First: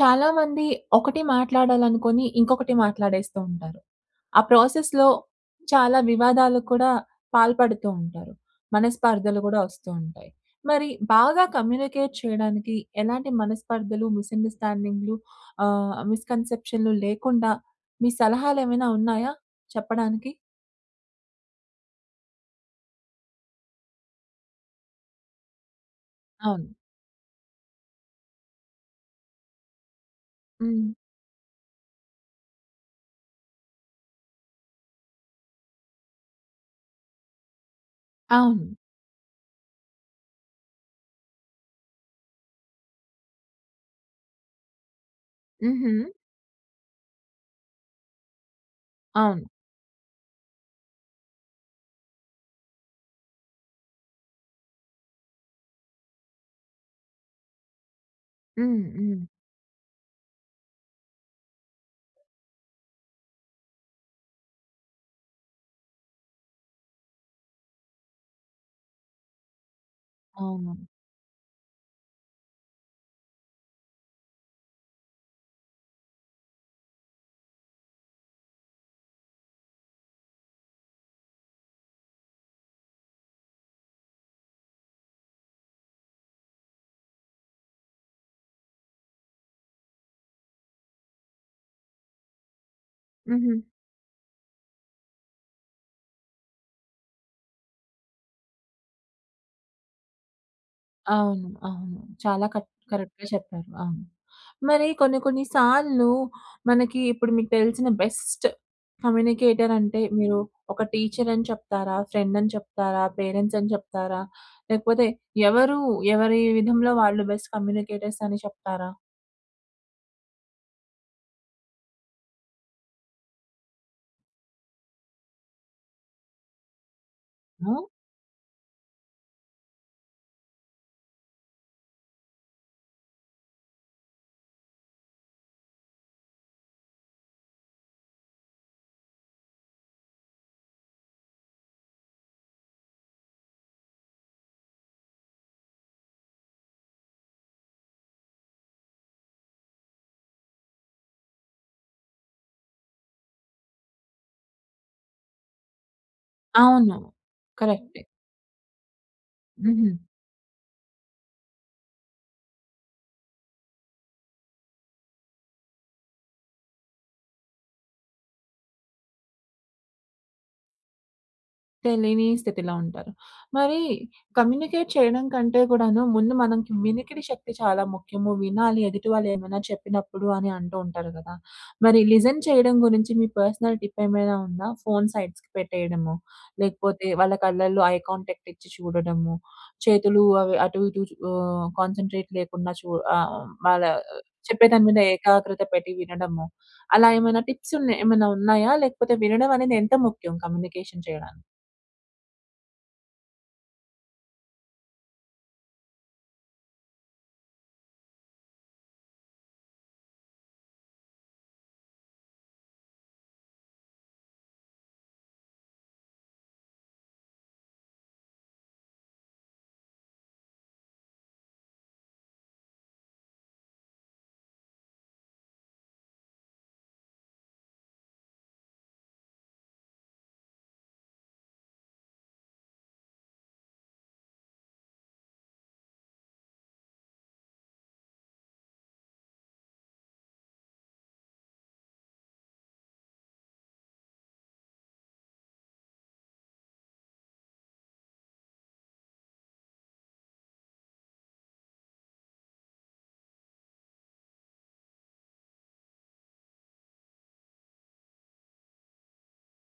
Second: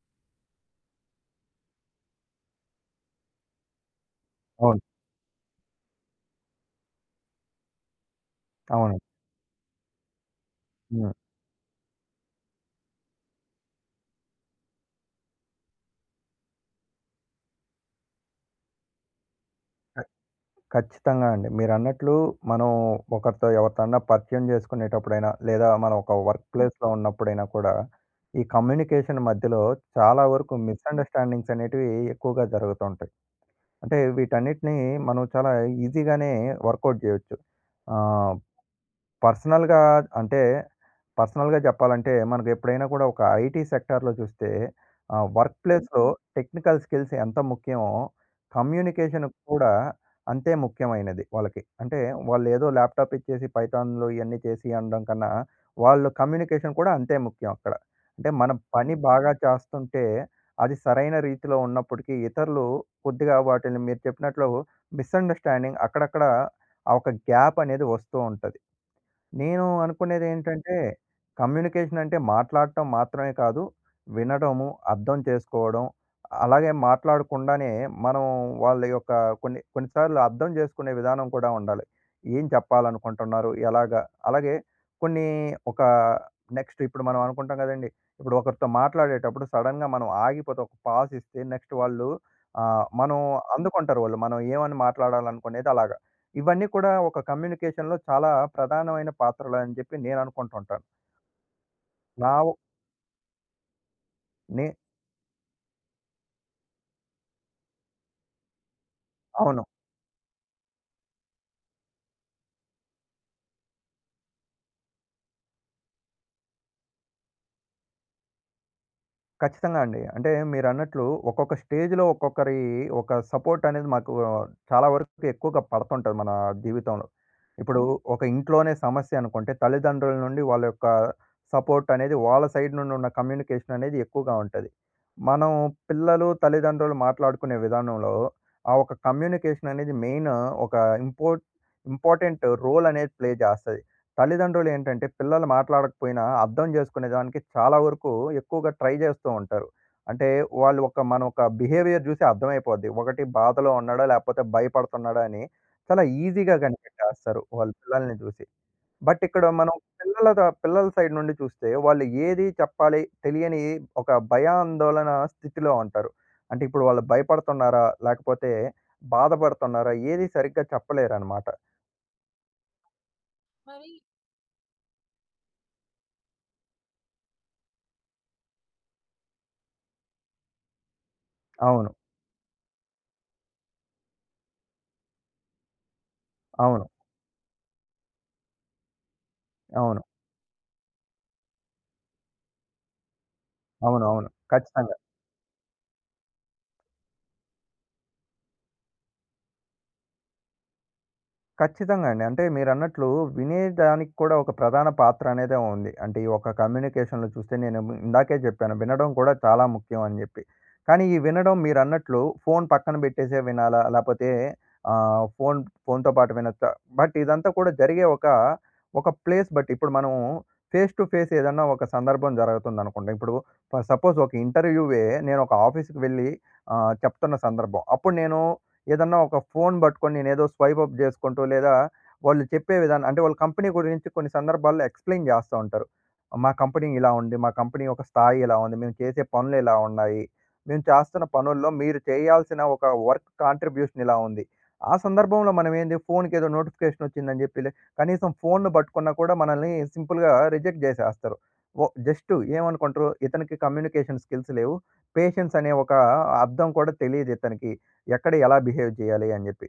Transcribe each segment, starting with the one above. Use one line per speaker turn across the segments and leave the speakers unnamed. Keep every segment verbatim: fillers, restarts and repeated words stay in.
చాలా మంది ఒకటి మాట్లాడాలి అనుకుని ఇంకొకటి మాట్లాడేస్తూంటారు. ఆ
అవును.
ప్రాసెస్‌లో చాలా వివాదాలు కూడా పాల్పడుతూంటారు.
అవునండి.
మనస్పర్ధలు కూడా వస్తూ ఉంటాయి. మరి
హ్మ్.
బాగా కమ్యూనికేట్ చేయడానికి ఎలాంటి మనస్పర్ధలు, మిస్‌అండర్‌స్టాండింగ్‌లు, ఆహ్, మిస్‌కన్సెప్షన్‌లు లేకుండా మీ సలహాలు ఏమైనా ఉన్నాయా చెప్పడానికి?
ఖచ్చితంగా అండి. మీరన్నట్లు మనం ఒకరితో ఎవరితోన్నా పరిచయం చేసుకునేటప్పుడైనా లేదా మనం ఒక వర్క్
అవును.
ప్లేస్‌లో ఉన్నప్పుడైనా కూడా, ఈ కమ్యూనికేషన్ మధ్యలో చాలా వరకు
హ్మ్.
మిస్‌అండర్‌స్టాండింగ్స్ అనేటివి ఎక్కువగా జరుగుతూంటాయి. అంటే వీటన్నిటిని మనం చాలా ఈజీగానే వర్కౌట్ చేయొచ్చు. ఆహ్,
అవును.
పర్సనల్‌గా అంటే, పర్సనల్‌గా చెప్పాలంటే, మనకు ఎప్పుడైనా కూడా ఒక ఐటీ సెక్టార్‌లో చూస్తే ఆహ్, వర్క్ ప్లేస్‌లో
హుహు.
టెక్నికల్ స్కిల్స్ ఎంత ముఖ్యమో కమ్యూనికేషన్
అవును.
కూడా అంతే ముఖ్యమైనది వాళ్ళకి. అంటే వాళ్ళు ఏదో ల్యాప్‌టాప్ ఇచ్చేసి పైథాన్‍లు ఇవన్నీ చేసీ అనడం కన్నా, వాళ్ళ కమ్యూనికేషన్ కూడా అంతే ముఖ్యం అక్కడ. అంటే మన
హ్మ్.
పని
హ్మ్.
బాగా చేస్తుంటే అది సరైన రీతిలో ఉన్నప్పటికీ ఇతరులు కొద్దిగా వాటిని, మీరు చెప్పినట్లు మిస్‌అండర్‌స్టాండింగ్స్ అక్కడక్కడ ఆ ఒక గ్యాప్ అనేది వస్తూ ఉంటది. నేను అనుకునేది ఏంటంటే
అవును.
కమ్యూనికేషన్ అంటే మాట్లాడటం మాత్రమే కాదు వినడము, అర్థం చేసుకోవడం అలాగే మాట్లాడకుండానే మనం వాళ్ళ యొక్క కొన్ని, కొన్ని సార్లు అర్థం చేసుకునే విధానం కూడా ఉండాలి. ఏం చెప్పాలనుకుంటున్నారు? ఎలాగా? అలాగే కొన్ని ఒక నెక్స్ట్ ఇప్పుడు మనం అనుకుంటాం కదండీ ఇప్పుడు ఒకరితో మాట్లాడేటప్పుడు సడెన్‌గా మనం ఆగిపోతే ఒక పాజ్ ఇస్తే నెక్స్ట్ వాళ్ళు ఆహ్, మనం
హుహు.
అందుకుంటారు వాళ్ళు. మనం ఏమని మాట్లాడాలనుకునేది అలాగ ఇవన్నీ కూడా ఒక కమ్యూనికేషన్‌లో చాలా ప్రధానమైన పాత్రలని చెప్పి నేను అనుకుంటుంటాను.
ఆ! అవును. అవును
నా
చాలా
ఓ
కట్ కరెక్ట్‌గా చెప్పారు. అవును.
నే
మరి, కొన్ని, కొన్ని సార్లు మనకి ఇప్పుడు మీకు తెలిసిన బెస్ట్
అవును.
కమ్యూనికేటర్ అంటే మీరు ఒక టీచర్ అని చెప్తారా? ఫ్రెండ్ అని చెప్తారా? పేరెంట్స్ అని చెప్తారా? లేకపోతే ఎవరు ఎవరి విధంలో వాళ్ళు బెస్ట్ కమ్యూనికేటర్స్ అని చెప్తారా?
ఖచ్చితంగా అండి. అంటే మీరన్నట్లు ఒక్కొక్క స్టేజ్‌లో, ఒక్కొక్కరి ఒక సపోర్ట్ అనేది మాకు చాలా వరకు ఎక్కువగా పడుతుంటది మన జీవితంలో. ఇప్పుడు
హ్మ్.
ఒక ఇంట్లోనే సమస్య అనుకుంటే, తల్లిదండ్రుల నుండి వాళ్ళ యొక్క సపోర్ట్ అనేది వాళ్ళ సైడ్ నుండి ఉన్న కమ్యూనికేషన్ అనేది ఎక్కువగా ఉంటది. మనం పిల్లలు, తల్లిదండ్రులు మాట్లాడుకునే విధానంలో ఆ ఒక కమ్యూనికేషన్ అనేది మెయిన్ ఒక ఇంపోర్ట్ ఇంపార్టెంట్ రోల్ అనేది ప్లే చేస్తది. తల్లిదండ్రులు ఏంటంటే పిల్లలు మాట్లాడకపోయినా అర్థం జేసుకునేదానికి చాలా వరకు ఎక్కువగా ట్రై చేస్తూ ఉంటారు. అంటే వాళ్ళు ఒక మన ఒక బిహేవియర్ చూసి అర్థమయిపోద్ది. ఒకటి బాధలో ఉన్నాడా లేకపోతే భయపడుతున్నాడా అని, చాలా ఈజీగా
అవును.
కనిపెట్టేస్తారు, వాళ్ళు
కరెక్టే.
పిల్లల్ని చూసి. బట్ ఇక్కడ మనం
హుహు.
పిల్లలదా పిల్లల సైడ్ నుండి చూస్తే, వాళ్ళు ఏది చెప్పాలి తెలియని ఒక భయాందోళన స్థితిలో ఉంటారు. అంటే ఇప్పుడు వాళ్ళు భయపడుతున్నారా లేకపోతే, బాధపడుతున్నారా ఏది సరిగ్గా చెప్పలేరన్నమాట.
తెలీని స్థితిలో ఉంటారు. మరి కమ్యూనికేట్ చేయడం కంటే కూడాను ముందు మనకి వినికిడి శక్తి చాలా ముఖ్యము. "వినాలి ఎదుటి వాళ్ళు ఏమైనా చెప్పినప్పుడు" అని అంటూ ఉంటారు కదా!
అవును.
మరి లిజన్ చేయడం గురించి, మీ పర్సనల్ టిప్ ఏమైనా ఉందా? ఫోన్ సైడ్స్‌కి పెట్టేయడము.
అవును.
లేకపోతే వాళ్ళ కళ్ళల్లో ఐ కాంటాక్ట్ ఇచ్చి చూడడము.
అవును.
చేతులు అవి అటు ఇటు చు ఆహ్, కాన్సంట్రేట్ లేకుండా చూడ ఆహ్, వాళ్ళ
అవును, అవును.
చెప్పేదాని
ఖచ్చితంగా.
మీద ఏకాగ్రత పెట్టి వినడము. అలా ఏమైనా టిప్స్ ఉన్న ఏమన్నా ఉన్నాయా? లేకపోతే వినడం అనేది ఎంత ముఖ్యం, కమ్యూనికేషన్ చేయడానికి?
ఖచ్చితంగా అండి. అంటే మీరన్నట్లు వినేదానికి కూడా ఒక ప్రధాన పాత్ర అనేదే ఉంది. అంటే ఈ ఒక కమ్యూనికేషన్‌లో చూస్తే నేనేమో, ఇందాకే జెప్పాను వినడం కూడా చాలా ముఖ్యం అని జెప్పి. కానీ ఈ వినడం మీరు అన్నట్లు ఫోన్ పక్కన పెట్టేసే వినాలా లేపోతే ఆహ్, ఫోన్ ఫోన్‍తో పాటు వినొచ్చా బట్ ఇదంతా కూడా జరిగే ఒక, ఒక ప్లేస్ బట్టి ఇప్పుడు మనం ఫేస్ టు ఫేస్ ఏదన్నా ఒక సందర్భం జరగతంది అనుకోండి. ఇప్పుడు ఫర్ సపోజ్ ఒక ఇంటర్‌వ్యూయే, నేనొక ఆఫీస్‌కి వెళ్లి ఆహ్, చెప్తున్న సందర్భం. అప్పుడు నేను ఏదన్నా ఒక ఫోన్ పట్టుకొని నేను ఏదో స్వైప్ అప్ చేసుకుంటూ లేదా, వాళ్ళు చెప్పే విధానం అంటే వాళ్ళ కంపెనీ గురించి కొన్ని సందర్భాల్లో ఎక్స్‌ప్లేన్ జేస్తా ఉంటారు. "మా కంపెనీ ఇలా ఉంది. మా కంపెనీ యొక్క స్థాయి ఇలా ఉంది. మేము చేసే పనులు ఇలా ఉన్నాయి. మేము చేస్తున్న పనుల్లో మీరు చేయాల్సిన ఒక వర్క్ కాంట్రిబ్యూషన్ ఇలా ఉంది." ఆ సందర్భంలో మనం ఏంది ఫోన్‌కి ఏదో నోటిఫికేషన్ వచ్చిందని చెప్పిలె కనీసం ఫోన్‌ని పట్టుకున్నా కూడా మనల్ని సింపుల్‌గా రిజెక్ట్ జేసేస్తారు. ఒ జస్టు ఏమనుకుంటరు ఇతనికి కమ్యూనికేషన్ స్కిల్స్ లేవు. పేషెన్స్ అనే ఒక అర్థం కూడా తెలీదు ఇతనికి. ఎక్కడ ఎలా బిహేవ్ జేయాలి అని జెప్పి.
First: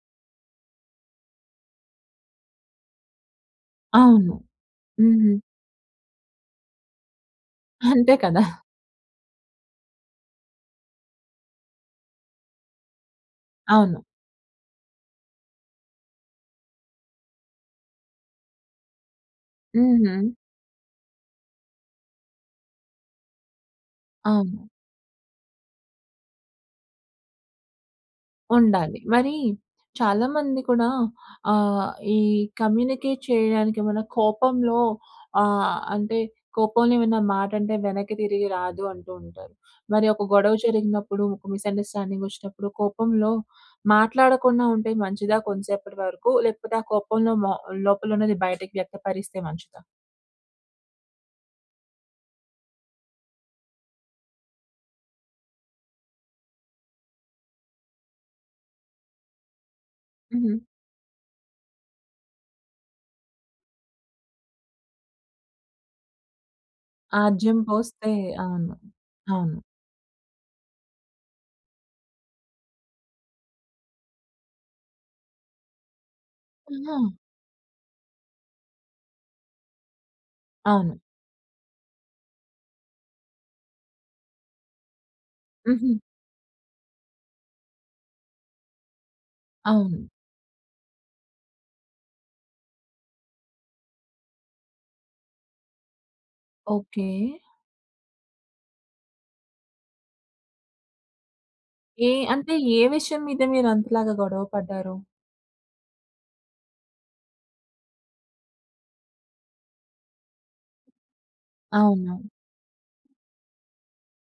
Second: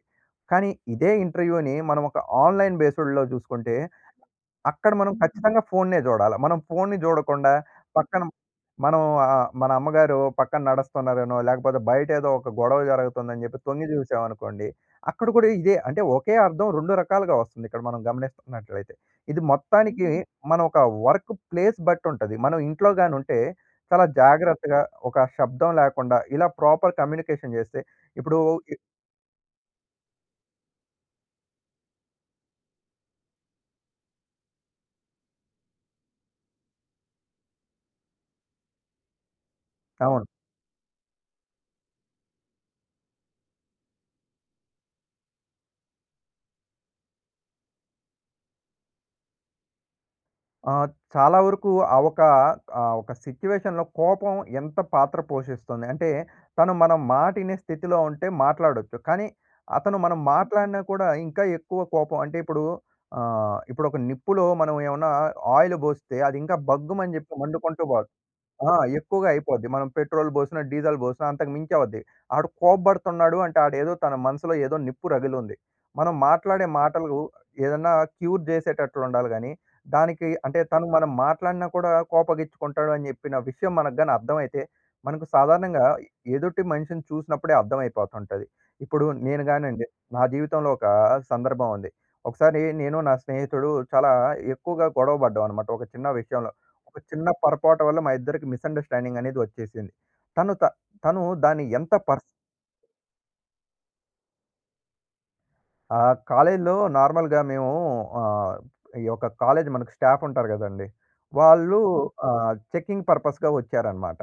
కానీ ఇదే ఇంటర్‌వ్యూని మనం ఒక ఆన్‌లైన్ బేస్డ్‌లో జూసుకుంటే,
అవును.
అక్కడ మనం
హుహు.
ఖచ్చితంగా ఫోన్‌నే జూడాల. మనం ఫోన్‌ని జూడకుండా
అంతే
పక్కన
కదా!
మనం ఆహ్, మన అమ్మగారు పక్కన నడుస్తున్నారనో లేకపోతే, బయట ఏదో ఒక గొడవ జరుగుతుందని చెప్పి తొంగి
అవును.
చూసామనుకోండి. అక్కడ కూడా ఇదే అంటే ఒకే అర్థం రెండు రకాలుగా వస్తుంది ఇక్కడ మనం గమనిస్తున్నట్లయితే. ఇది మొత్తానికి
హుహు.
మనం ఒక వర్క్ ప్లేస్ బట్టి ఉంటది. మనం ఇంట్లోగాని ఉంటే చాలా
అవును.
జాగ్రత్తగా ఒక షబ్దం లేకుండా ఇలా ప్రాపర్ కమ్యూనికేషన్ జేస్తే ఇప్పుడు ఇ
ఉండాలి. మరి చాలామంది కూడా ఆహ్, ఈ కమ్యూనికేట్ చేయడానికి ఏమైనా కోపంలో ఆహ్, అంటే, "కోపంలో ఏమన్నా మాట అంటే వెనక్కి తిరిగి రాదు" అంటూ ఉంటారు. మరి ఒక
అవును.
గొడవ జరిగినప్పుడు, ఒక మిస్‌అండర్‌స్టాండింగ్ వచ్చినప్పుడు, కోపంలో మాట్లాడకుండా ఉంటే మంచిదా కొంసేపటి వరకు, లేకపోతే ఆ కోపంలో మొ లోపల ఉన్నది బయటకి వ్యక్తపరిస్తే మంచిదా?
ఆ! చాలా వరకు ఆ ఒక, ఆహ్, ఒక సిట్యుయేషన్‌లో కోపం ఎంత పాత్ర పోషిస్తుంది. అంటే తను మన మాటినే స్థితిలో ఉంటే మాట్లాడొచ్చు. కానీ, అతను మనం
హ్మ్.
మాట్లాడిన కూడా ఇంకా ఎక్కువ కోపం. అంటే ఇప్పుడు ఆహ్, ఇప్పుడొక నిప్పులో మనం ఏవన్నా ఆయిలు బోస్తే అది ఇంకా బగ్గుమని జెప్పి
ఆజ్యం
మండుకుంటూ బోద్ధి.
పోస్తే
ఆ!
అవును.
ఎక్కువగా
అవును.
అయిపోద్ది. మనం పెట్రోల్ బోసినా, డీజిల్ బోసినా అంతకు మించి అవుద్ది. ఆడు కోబ్బడుతున్నాడు అంటే ఆడేదో, తన మనసులో ఏదో నిప్పు రగిలుంది. మనం మాట్లాడే
ఆహా!
మాటలు ఏదన్నా క్యూర్ జేసేటట్లుండాలి గాని, దానికి అంటే తను
అవును.
మనం మాట్లాడినా కూడా కోపగిచ్చుకుంటాడు అని జెప్పిన విషయం మనకు గాని అర్థమైతే, మనకు సాధారణంగా
హుహు.
ఎదుటి మనిషిని చూసినప్పుడే అర్థమైపోతుంటది. ఇప్పుడు నేను గానండి,
అవును.
నా జీవితంలో ఒకా సందర్భమండి. ఒకసారి నేను, నా స్నేహితుడూ చాలా ఎక్కువగా గొడవ పడ్డావనమాట ఒక చిన్న విషయంలో. ఒక
ఓకే.
చిన్న పొరపాటు వల్ల మా ఇద్దరికి మిస్అండర్‌స్టాండింగనేది వచ్చేసింది. తను త తను దాన్ని ఎంత
ఏ
పర్స్
అంటే ఏ విషయం మీద మీరంతలాగా గొడవ పడ్డారు?
ఆహ్, కాలేజీలో నార్మల్‌గా మేమూ ఆహ్, ఈ యొక్క కాలేజ్ మనకు స్టాఫ్ ఉంటారు గదండీ, వాళ్ళు
అవును.
ఆహ్! చెకింగ్ పర్పస్‌గా వచ్చారనమాట.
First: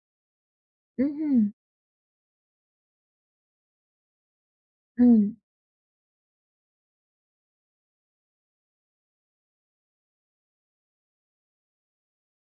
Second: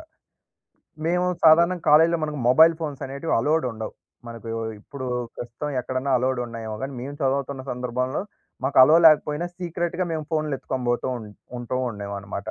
మేము
హుహు.
సాధారణంగా కాలేజీలో మనకు మొబైల్ ఫోన్స్ అనేటివి అలొవ్‌డుండవు. మనకు ఇప్పుడూ
హ్మ్.
ప్రస్తుతం ఎక్కడైనా అలొవ్‌డున్నాయేమో గానీ, మేము చదువుతున్న సందర్భంలో, మాకు అలొవ్ లేకపోయినా సీక్రెట్‌గా మేము ఫోన్‌లెత్తుకొని బోతూ ఉన్ ఉంటూ ఉండేవనమాట.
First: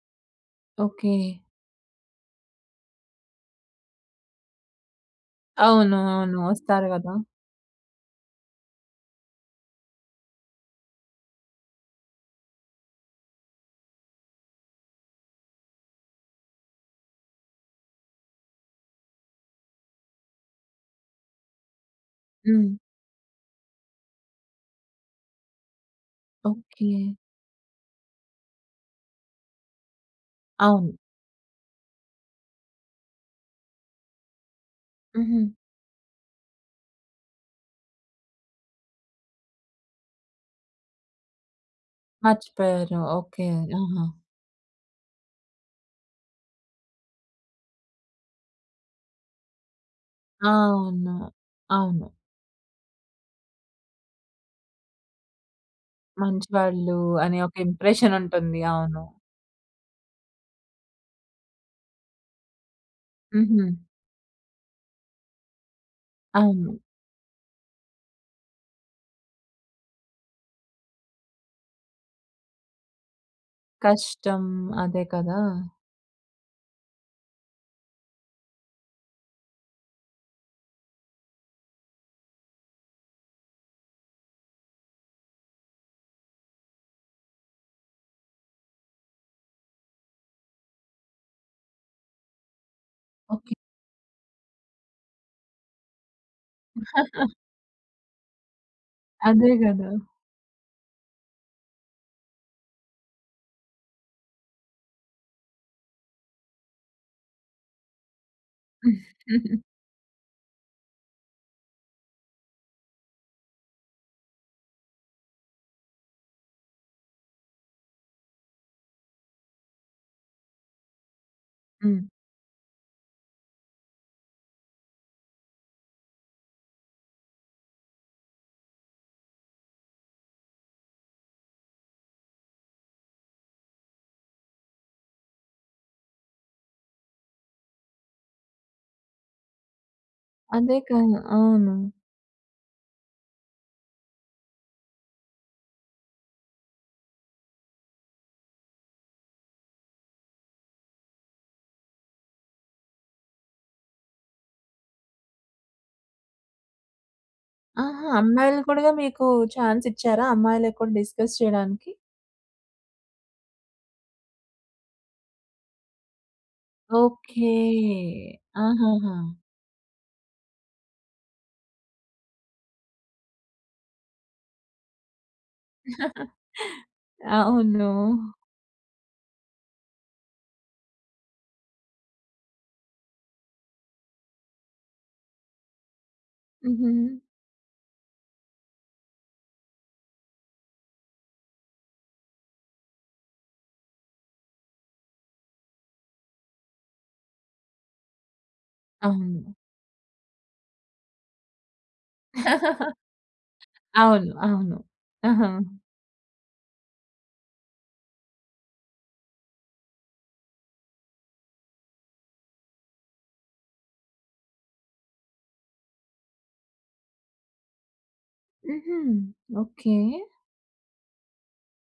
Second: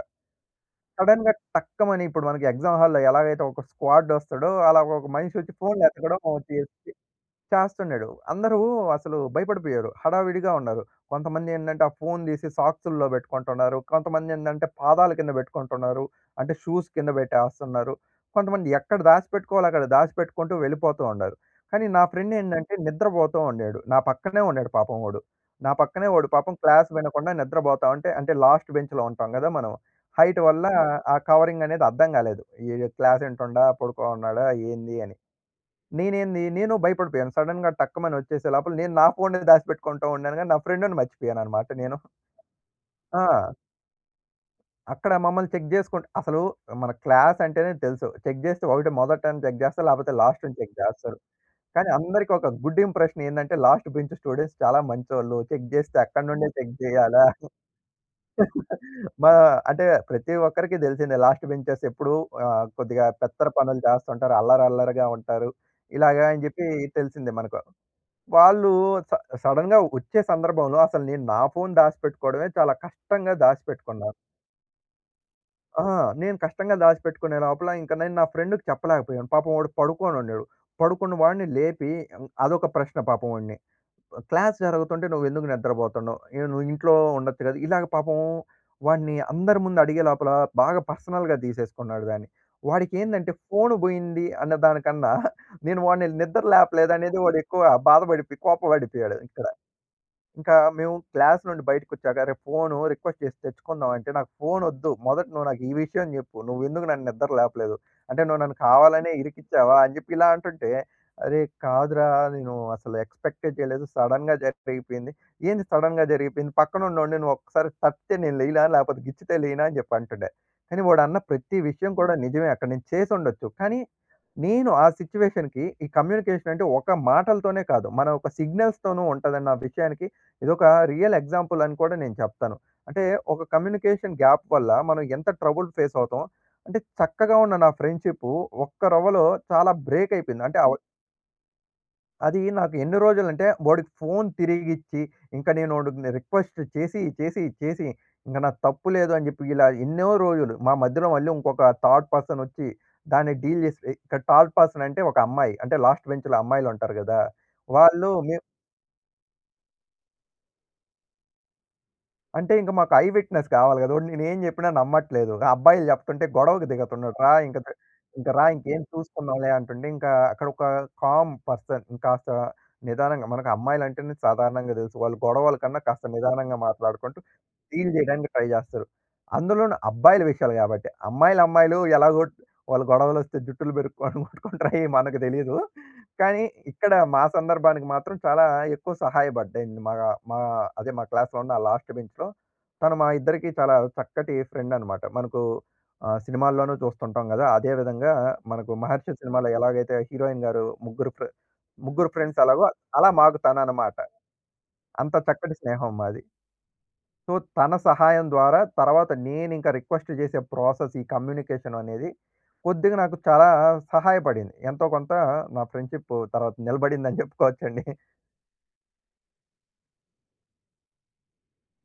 ఓకే.
సడెన్‌గా టక్కమని ఇప్పుడు మనకి ఎగ్జామ్ హాల్‌లో ఎలాగైతే ఒక స్క్వాడ్ వస్తాడో, అలాగ ఒక మనిషొచ్చి
అవును.
ఫోన్‌లెతకడం
అవును. వస్తారు
జేస్సీ
కదా!
చేస్తున్నడు. అందరూ అసలు భయపడిపోయారు హడావిడిగా ఉన్నారు. కొంతమందేంటంటే, ఆ ఫోన్ దీసి సాక్స్‌‌ల్లో బెట్టుకుంటున్నారు. కొంతమందేందంటే పాదాల కింద బెట్టుకుంటున్నారు అంటే షూస్ కింద బెట్టేస్తున్నరు. కొంతమంది ఎక్కడ దాసి పెట్టుకోవాలో అక్కడ దాసి పెట్టుకుంటూ వెళ్ళిపోతూ ఉండారు. కానీ, నా ఫ్రెండ్
హ్మ్.
ఏందంటే నిద్రబోతూ ఉండేడు. నా పక్కనే ఉండాడు పాపం వాడు. నా పక్కనే వాడు పాపం క్లాస్
ఓకే.
వినకుండా నిద్రబోతా ఉంటే, అంటే లాస్ట్ బెంచ్‌లో ఉంటాం గదా! మనం. హైట్ వల్లా,
అవును.
ఆ కవరింగనేది అర్థం కాలేదు. ఈయ్ క్లాసింటుండా? పడుకోనున్నాడా? ఏందీ అని.
హుహు.
నేనేంది, నేనూ భయపడిపోయాను సడెన్‌గా టక్కుమని వచ్చేసే లోపల నేను నా ఫోన్‌నే దాసిపెట్టుకుంటూ ఉండాను గానీ, నా ఫ్రెండ్‌ని మర్చిపోయాననమాట నేను.
మర్చిపోయారు.
ఆ!
ఓకే. ఆహా!
అక్కడ మమ్మల్ని చెక్ జేసుకుంట అసలు మన క్లాసంటేనే తెలుసు, చెక్ జేస్తే ఒకటి మొదటన్నా చెక్ జేస్తారు, లేపోతే లాస్టన్న చెక్
అవునా!
జేస్తరు. కానీ
అవును.
అందరికొక గుడ్ ఇంప్రెషనేందంటే, లాస్ట్ బెంచ్ స్టూడెంట్స్ చాలా మంచోళ్ళు, చెక్ జేస్తే అక్కడి నుండే చెక్
మంచివాళ్ళు,
జేయాలా.
అనే ఒక ఇంప్రెషనుంటుంది. అవును.
మా అంటే, ప్రతి ఒక్కరికి దెలిసిందే, లాస్ట్ బెంచెస్ ఎప్పుడు ఆహ్, కొద్దిగా పెత్తర పనులు
హుహు.
జేస్తుంటరు, అల్లరి అల్లరిగా ఉంటారు, ఇలాగా అని చెప్పి
అవును.
తెలిసిందే మనకు. వాళ్ళు స సడెన్‌గా వచ్చే సందర్భంలో, అసలు నేను నా ఫోన్ దాసిపెట్టుకోవడమే చాలా కష్టంగా దాసిపెట్టుకున్నా
కష్టం. అదే కదా!
ఆహా! నేను కష్టంగా దాసిపెట్టుకునే లోపల, ఇంక నేను నా ఫ్రెండ్‌కి చెప్పలేకపోయాం, పాపం వాడు పడుకునుండెడు. పడుకున్న‌వాడిని లేపి యవ్ అదొక ప్రశ్న పాపం వాడిని, ఆహ్, "క్లాస్ జరుగుతుంటే, నువ్వేందుకు నిద్రపోతుండవు? అయిన నువ్వింట్లో ఉండొచ్చు గదా!" ఇలాగ పాపం వాడ్ని అందరి ముందు అడిగేలోపల, బాగా పర్సనల్‌గా తీసేసుకున్నాడు దాన్ని. వాడికేందంటే
ఓకే.
ఫోను బోయింది అన్న దానికన్నా, నేను వాడిని నిద్దర లేపలేదనేది వాడెక్కువ బాధపడిపోయి, కోపబడిపోయాడు ఇక్కడ.
అదే గదా!
ఇంకా మేము క్లాస్ నుండి బైటకొచ్చాక, "అరే! ఫోను రిక్వెస్ట్ జేసి తెచ్చుకుందాం." అంటే, "నాకు ఫోనొద్దు, మొదట నువ్వు నాకీ విషయం జెప్పు, నువ్వేందుకు నన్ను నిద్దర లేపలేదు? అంటే, నువ్వు నన్ను కావాలనే ఇరికిచ్చావా?" అని చెప్పి ఇలా అంటుంటే, "అరే! కాదురా నేను అసలు ఎక్స్పెక్టే జేయలేదు, సడెన్‌గా జర్పెయిపోయింది." "ఏంది సడెన్‌గా జరిగిపోయింది? పక్కనున్నోడిని నువ్వొక్కసారి తట్టితే నేను లేయల? లేపోతే గిచ్చితే లేయనా?" అని జెప్పంటుండే. కానీ వాడన్న ప్రతి విషయం
హ్మ్.
కూడా నిజమే, అక్కడ నేను చేసుండొచ్చు, కానీ, నేను ఆ సిట్యుయేషన్‌కి ఈ కమ్యూనికేషనంటే ఒక మాటలతోనే కాదు, మన ఒక సిగ్నల్స్‌తోను ఉంటాదన్న విషయానికి ఇదొక రియల్ ఎగ్జాంపులని కూడా నేను చెప్తను. అంటే ఒక కమ్యూనికేషన్ గ్యాప్ వల్ల, మనం ఎంత ట్రబుల్ ఫేసవుతాం, అంటే చక్కగా ఉన్న నా ఫ్రెండ్‌షిప్పు, ఒక్క రవ్వలో చాలా బ్రేకయిపోయింది. అంటే అవ
అదే కదా! అవును.
అదీ నాకు ఎన్ని రోజులంటే, ఓడికి ఫోన్ తిరిగిచ్చి, ఇంక నేనొడిని రిక్వెస్ట్ చేసి, చేసి, చేసి, ఇంగ నా తప్పు లేదు అని జెప్పి ఇలా ఎన్నో రోజులు, మా మధ్యలో మళ్ళీ ఇంకొక థర్డ్ పర్సనొచ్చి, దాన్ని డీల్ జేసి ఇక్కడ థర్డ్ పర్సనంటే, ఒక అమ్మాయి. అంటే లాస్ట్ బెంచ్‌లో అమ్మాయిలుంటారు గదా!
ఆహా!
వాళ్ళు మేం
అమ్మాయిలనికుడిగ మీకూ చాన్సిచ్చారా? అమ్మాయిలకి కూడ డిస్కస్ చేయడానికి?
అంటే ఇంక మాకు ఐ విట్నెస్ కావాలి గదా! ఓడు నేను ఏం జెప్పినా నమ్మట్లేదు. అబ్బాయిలు జెప్తుంటే గొడవకు దిగుతున్నడు. రా
ఓకే!
ఇంకా ద ఇంకా రా ఇంకేం
ఆహాహా!
చూసుకుందాంలే అంటుంటే, ఇంకా అక్కడ ఒక కామ్ పర్సన్ కాస్త నిదానంగా మనకు అమ్మాయిలంటేనే సాధారణంగా దెలుసు. వాళ్ళు గొడవల కన్నా కాస్త నిదానంగా మాట్లాడుకుంటూ
అవును.
డీల్ చేయడానికి ట్రై జేస్తరు. అందులోను అబ్బాయిల విషయాలు గాబట్టి. అమ్మాయిలు, అమ్మాయిలు ఎలాగో వాలు గొడవలొస్తే జుట్టులు పెరుక్కోడం కొట్టు‌కుంటరు అయి మనకు దెలీదు. కానీ ఇక్కడ
హుహు.
మా సందర్భానికి మాత్రం చాలా ఎక్కువ సహాయపడ్డింది మా మా అదే మా క్లాస్‌లో ఉన్న లాస్ట్ బెంచ్‌లో. తను మా ఇద్దరికి చాలా చక్కటి ఫ్రెండనమాట మనకు ఆహ్, సినిమాల్లోనూ చూస్తుంటాం గదా! అదే విధంగా మనకు 'మహర్షి' సినిమాలో
అవును.
ఎలాగైతే హీరోయిన్ గారు ముగ్గురు ఫ్రే ముగ్గురు ఫ్రెండ్స్ ఎలాగో అలా మాకు తనన్నమాట.
అవును. అవును.
అంత
ఆహా!
చక్కటి స్నేహం మాది. సో, తన సహాయం ద్వారా తర్వాత నేనింకా రిక్వెస్ట్ జేసే ప్రాసెస్ ఈ కమ్యూనికేషన్ అనేది, కొద్దిగా నాకు చాలా సహాయపడింది. ఎంతో కొంత నా ఫ్రెండ్షిప్పూ తర్వాత నిలబడిందని జెప్పుకోవచ్చండి.
హుహు. ఓకే.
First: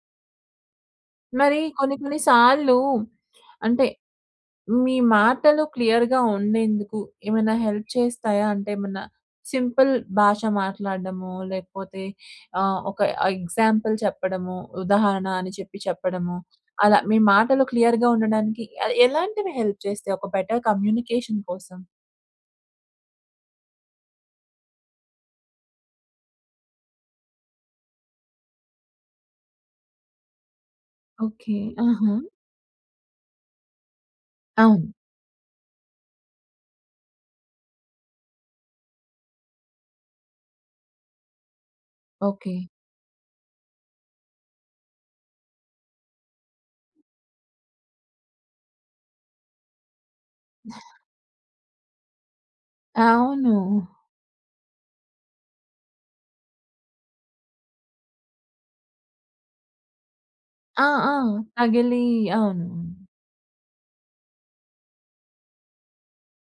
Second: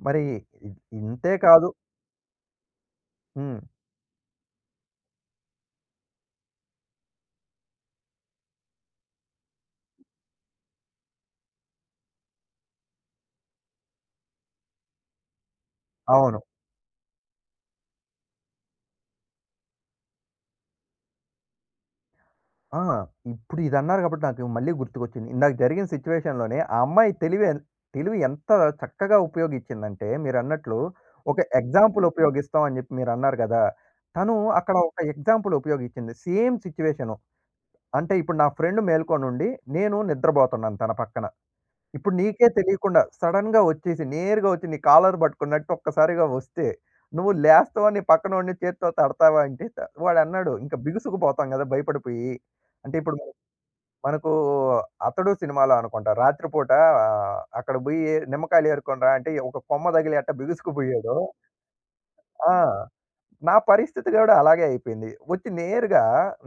మరి ఇ ఇంతే
మరి
కాదు
కొన్ని కొన్ని సార్లు
హ్మ్.
అంటే మీ మాటలు క్లియర్‌గా ఉండేందుకు ఏమైనా హెల్ప్ చేస్తాయా? అంటే ఏమన్నా సింపుల్ భాష మాట్లాడ్డమో లేకపోతే, ఆహ్, ఒక ఎగ్జాంపుల్ చెప్పడమో, ఉదాహరణ అని చెప్పి, చెప్పడమో
అవును.
అలా మీ మాటలు క్లియర్‌గా ఉండడానికి ఎలాంటివి హెల్ప్ చేస్తాయి ఒక బెటర్ కమ్యూనికేషన్ కోసం?
ఆ! ఇప్పుడు ఇది అన్నారు గాబట్టి నాకు మళ్ళీ గుర్తుకొచ్చింది. ఇందాక జరిగిన సిట్యుయేషన్‌లోనే ఆ అమ్మాయి తెలివి అది తెలివి ఎంత చక్కగా ఉపయోగిచ్చిందంటే, మీరన్నట్లు ఒక
ఓకె.
ఎగ్జాంపుల్
ఆహా!
ఉపయోగిస్తాం అని జెప్పి మీరు అన్నారు గదా! తను అక్కడ
అవును.
ఒక ఎగ్జాంపుల్ ఉపయోగిచ్చింది సేమ్ సిట్యుయేషను. అంటే ఇప్పుడు నా ఫ్రెండ్ మేల్కొనుండి నేను నిద్రబోతున్నాను తన పక్కన. ఇప్పుడు నీకే
ఓకె.
తెలీకుండా సడెన్‌గా వచ్చేసి, నేరుగా వచ్చి నీ కాలర్ పట్టుకున్నట్టు ఒక్కసారిగా వస్తే, నువ్వు లేస్తావా? నీ పక్కనోడిని చేత్తో తడతావా? అంటే, త వాడన్నాడు. ఇంక బిగుసుకు పోతాం గదా! భయపడిపోయి. అంటే ఇప్పుడు మనం
అవును.
మనకూ 'అతడు' సినిమాలో అనుకుంటా, రాత్రి పూట అక్కడ బోయి నిమ్మకాయలు ఏరుకొనిరా అంటే ఒక కొమ్మ తగిలి ఎట్టా
ఆ! ఆ!
బిగుసుకుబోయాడో.
తగిలి
ఆ!
అవును.
నా పరిస్థితి గూడా అలాగే అయిపోయింది. వచ్చి నేరుగా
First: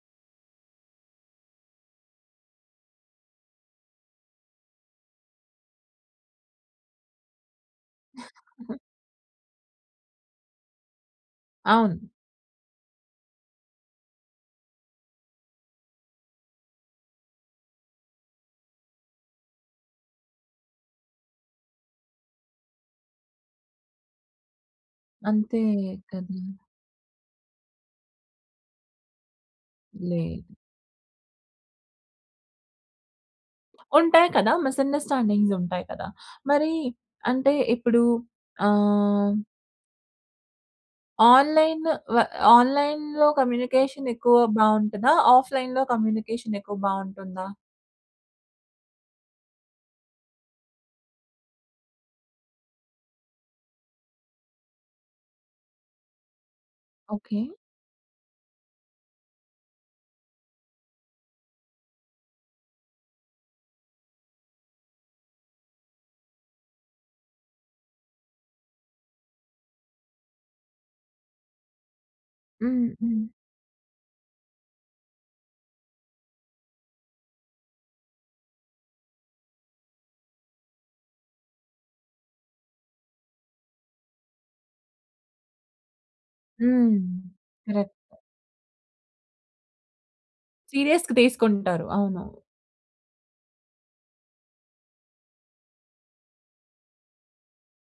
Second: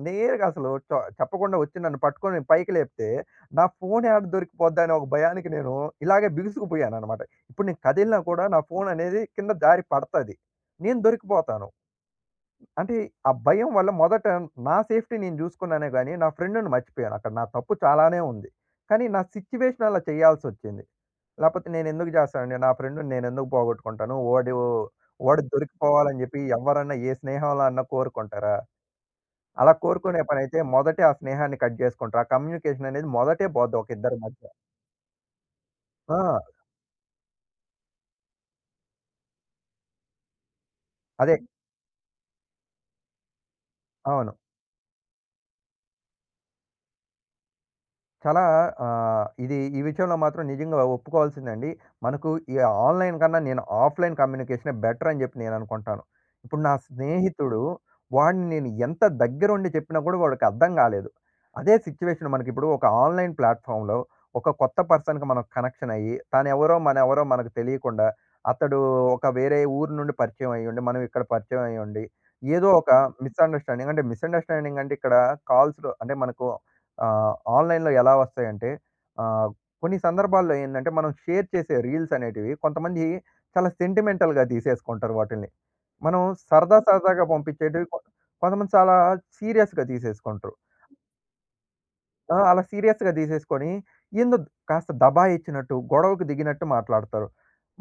నేరుగా అసలు చొ చెప్పకుండా వచ్చి నన్ను పట్టుకొని పైకి లేపితే, నా ఫోన్ యాడ దొరికిపోద్దా అనే ఒక భయానికి నేను ఇలాగే బిగుసుకుపోయానన్నమాట. ఇప్పుడు నేను కదిలినా కూడా, నా ఫోన్ అనేది కింద జారి పడతాది, నేను దొరికిపోతాను.
అవును.
అంటే, ఆ భయం వల్ల మొదట నా సేఫ్టీ నేను జూసుకున్నానే గానీ నా ఫ్రెండ్‌ని మర్చిపోయాను. అక్కడ నా తప్పు చాలానే ఉంది. కానీ నా సిట్యుయేషన్ అలా చేయాల్సొచ్చింది. లేకపోతే నేను ఎందుకు జేస్తానండి నా ఫ్రెండ్‌ని నేను ఎందుకు పోగొట్టుకుంటాను. వోడు వాడు
అంతే కదా!
దొరికిపోవాలని చెప్పి ఎవ్వరన్నా ఏ స్నేహంలో అన్నా కోరుకుంటారా? అలా కోరుకునే
లేదు.
పనయితే మొదటే ఆ స్నేహాన్ని కట్ జేసుకుంటారు. ఆ కమ్యూనికేషన్ అనేది మొదటే పోద్ది, ఒకిద్దరి
ఉంటాయి
మధ్య.
కదా! మిస్అండర్స్టాండింగ్స్ ఉంటాయి కదా!
ఆ!
మరీ అంటే ఇప్పుడు ఆహ్.
అదే
ఆన్‌లైన్ వ ఆన్‌లైన్‌లో కమ్యూనికేషన్
అవును.
ఎక్కువగా బాగుంటుందా? ఆఫ్‌లైన్‌లో కమ్యూనికేషన్ ఎక్కువ బాగుంటుందా?
చాలా ఆహ్! ఇది ఈ విషయంలో మాత్రం నిజంగా అలా ఒప్పుకోవాల్సిందే అండి. మనకు ఈ ఆన్‌లైన్‌ కన్నా నేను ఆఫ్‌లైన్ కమ్యూనికేషనే బెటర్ అని చెప్పి నేను అనుకుంటాను. ఇప్పుడు నా
ఓకే.
స్నేహితుడు వాడిని నేను ఎంత దగ్గర ఉండి చెప్పినా కూడా వాడికి అర్థం కాలేదు. అదే సిట్యుయేషన్ మనకి ఇప్పుడు ఒక ఆన్‌లైన్ ప్లాట్‌ఫార్మ్‌లో ఒక కొత్త పర్సన్‌కి మనం కనెక్షన్ అయ్యి తాను ఎవరో, మన ఎవరో, మనకు తెలియకుండా, అతడూ ఒక వేరే ఊరు నుండి పరిచయమయ్యుండి మనం ఇక్కడ పరిచయమయ్యుండి ఏదో
హ్మ్,
ఒక
హ్మ్.
మిస్‌అండర్‌స్టాండింగ్ అంటే మిస్‌అండర్‌స్టాండింగ్ అంటే ఇక్కడ కాల్స్‌లో అంటే మనకు ఆహ్! ఆన్‌లైన్‌లో ఎలా వస్తాయంటే ఆహ్! కొన్ని సందర్భాల్లో ఏందంటే మనం షేర్ చేసే రీల్స్ అనేటివి కొంతమంది చాలా సెంటిమెంటల్‌గా తీసేసుకుంటారు వాటిని. మనం సరదా
హ్మ్.
సరదాగా పంపించేటివి
కరెక్ట్.
కొ కొంతమంది చాలా సీరియస్‌గా తీసేసుకుంట్రు.
సీరియస్‌గా తీసుకుంటారు. అవును.
ఆ! అలా సీరియస్‌గా తీసేసుకొని, ఎందో కాస్త దబాయించినట్టు, గొడవకు దిగినట్టు మాట్లాడతారు.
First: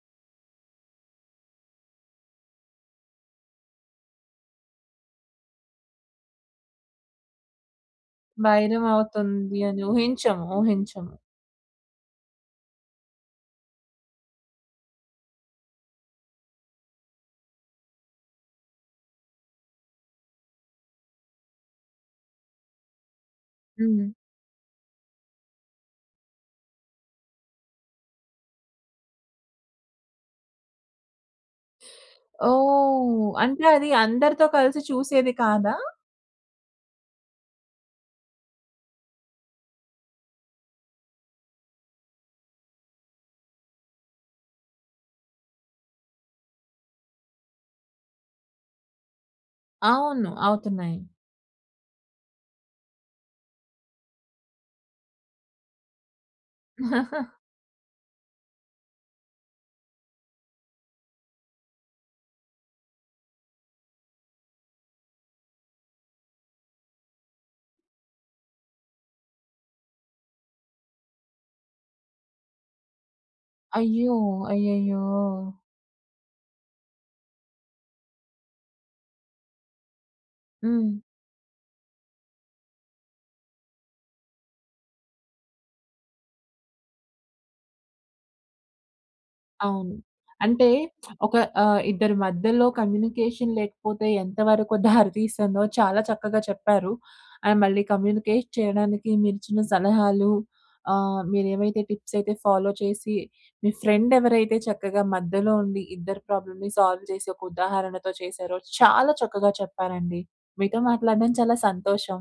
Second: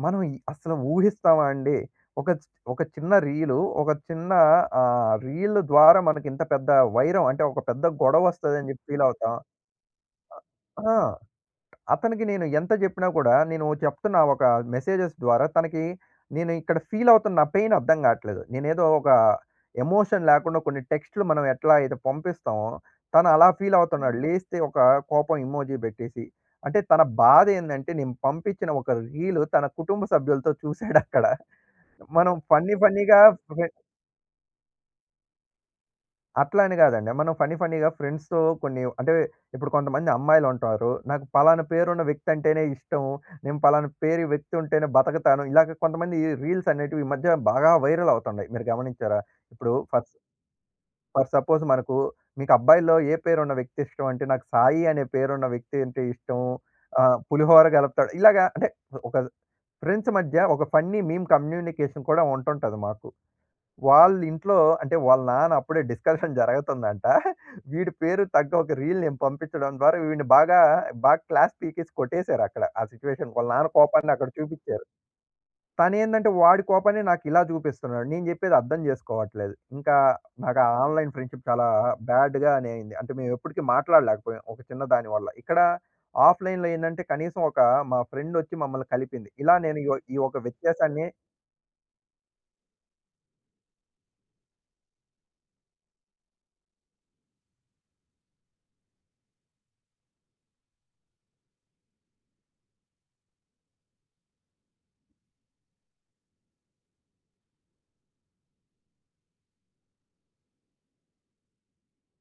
మనం ఈ అసలు ఊహిస్తామా అండి? ఒక చి ఒక చిన్న రీల్ ఒక చిన్నా ఆహ్! రీల్ ద్వారా మనకు ఇంత పెద్ద వైరం అంటే ఒక పెద్ద గొడవ వస్తదని
వైరం
చెప్పి ఫీల్ అవుతాం.
అవుతుందని ఊహించము
ఆ!
ఊహించము.
అతనికి నేను ఎంత చెప్పినా కూడా, నేను చెప్తున్న ఒక మెసేజెస్ ద్వారా తనకి నేనిక్కడ ఫీల్ అవుతున్న పెయిన్ అర్థంకట్లేదు. నేనేదో ఒక ఎమోషన్ లేకుండా కొన్నిటెక్స్ట్‌లు మనం ఎట్లా అయితే పంపిస్తామో! తను అలా ఫీల్
హ్మ్.
అవుతున్నాడు. లేస్తే ఒక కోపం ఎమోజి పెట్టేసి! అంటే తన బాధ ఏందంటే, నేను పంపించిన ఒక రీలు తన కుటుంబ సభ్యులతో చూసాడక్కడ! మనం ఫన్నీ ఫన్నీగా
ఓహ్! అంటే అది అందరితో కలిసి చూసేది కాదా?
అట్లని గాదండి. మనం ఫన్నీ ఫన్నీగా ఫ్రెండ్స్‌తో కొన్ని అంటే, ఇప్పుడు కొంతమంది అమ్మాయిలు ఉంటారు. "నాకు ఫలానా పేరున్న వ్యక్తి అంటేనే ఇష్టం. నేను పలానా పేరు వ్యక్తి ఉంటేనే బతకతాను." ఇలా కొంతమంది రీల్స్ అనేటివి, ఈ మధ్య బాగా వైరల్ అవుతున్నాయి. మీరు గమనించారా? ఇప్పుడు ఫర్ స్...
అవును. అవుతున్నాయి.
ఫర్ సపోజ్ మనకు, మీకు అబ్బాయిలో ఏ పేరు ఉన్న వ్యక్తి ఇష్టం అంటే, నాకు సాయి అనే పేరున్న వ్యక్తి అంటే ఇష్టం. ఆహ్, పులిహోర కలుపుతాడు. ఇలాగా అంటే ఒక ఫ్రెండ్స్ మధ్య, ఒక ఫన్నీ మీమ్ కమ్యూనికేషన్ కూడా ఉంటుంటది మాకు. వాళ్ళ ఇంట్లో, అంటే వాళ్ళ నాన్న అప్పుడే డిస్కషన్ జరుగుతుందంట. వీడి పేరు తగ్గ ఒక రీల్ నేను పంపించడం ద్వారా వీడిని బాగా, బాగా క్లాస్ పీకేసి కొట్టేసారు అక్కడ. ఆ సిట్యుయేషన్, వాళ్ళ నాన్న
అయ్యో!
కోపాన్ని అక్కడ చూపించారు.
అయ్యయ్యో!
తను ఏందంటే, వాడి కోపాన్ని నాకు ఇలా చూపిస్తున్నాడు. నేను జెప్పేది అర్థం చేసుకోవట్లేదు. ఇంకా నాకు
హ్మ్.
ఆన్లైన్ ఫ్రెండ్షిప్ చాలా బాడ్‌ గానే అయింది. అంటే మేము ఎప్పటికీ మాట్లాడలేకపోయాం. ఒక చిన్న దాని వల్ల. ఇక్కడ ఆఫ్లైన్‌లో ఏందంటే, కనీసం ఒకా మా ఫ్రెండ్ వచ్చి మమ్మల్ని కలిపింది. ఇలా నేను
అవును.
యో ఈ ఒక
అంటే
వ్యత్యాసాన్ని
ఒక ఆహ్, ఇద్దరి మధ్యలో కమ్యూనికేషన్ లేకపోతే ఎంతవరకు దారితీస్తుందో చాలా చక్కగా చెప్పారు. అండ్ మళ్ళీ కమ్యూనికేట్ చేయడానికి, మీరు ఇచ్చిన సలహాలు ఆహ్, మీరు ఏమైతే టిప్స్ అయితే ఫాలో చేసి, మీ ఫ్రెండ్ ఎవరైతే చక్కగా మధ్యలో ఉండి, ఇద్దరి ప్రాబ్లమ్‌ని సాల్వ్ చేసి, ఒక ఉదాహరణతో చేసారో, చాలా చక్కగా చెప్పారండి. మీతో మాట్లాడడం చాలా సంతోషం.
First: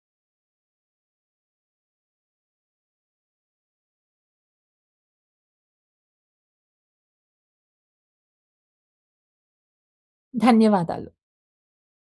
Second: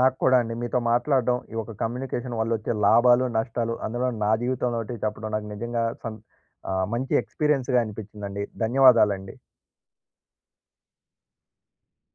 నాకు కూడా అండి. మీతో మాట్లాడడం, ఈ యొక్క కమ్యూనికేషన్ వల్ల వచ్చే లాభాలు, నష్టాలు. అందులో నా జీవితంలో ఒకటి చెప్పడం. నాకు నిజంగా సం ఆహ్, మంచి ఎక్స్పీరియన్స్‌గా అనిపించిందండి. ధన్యవాదాలండి.
ధన్యవాదాలు.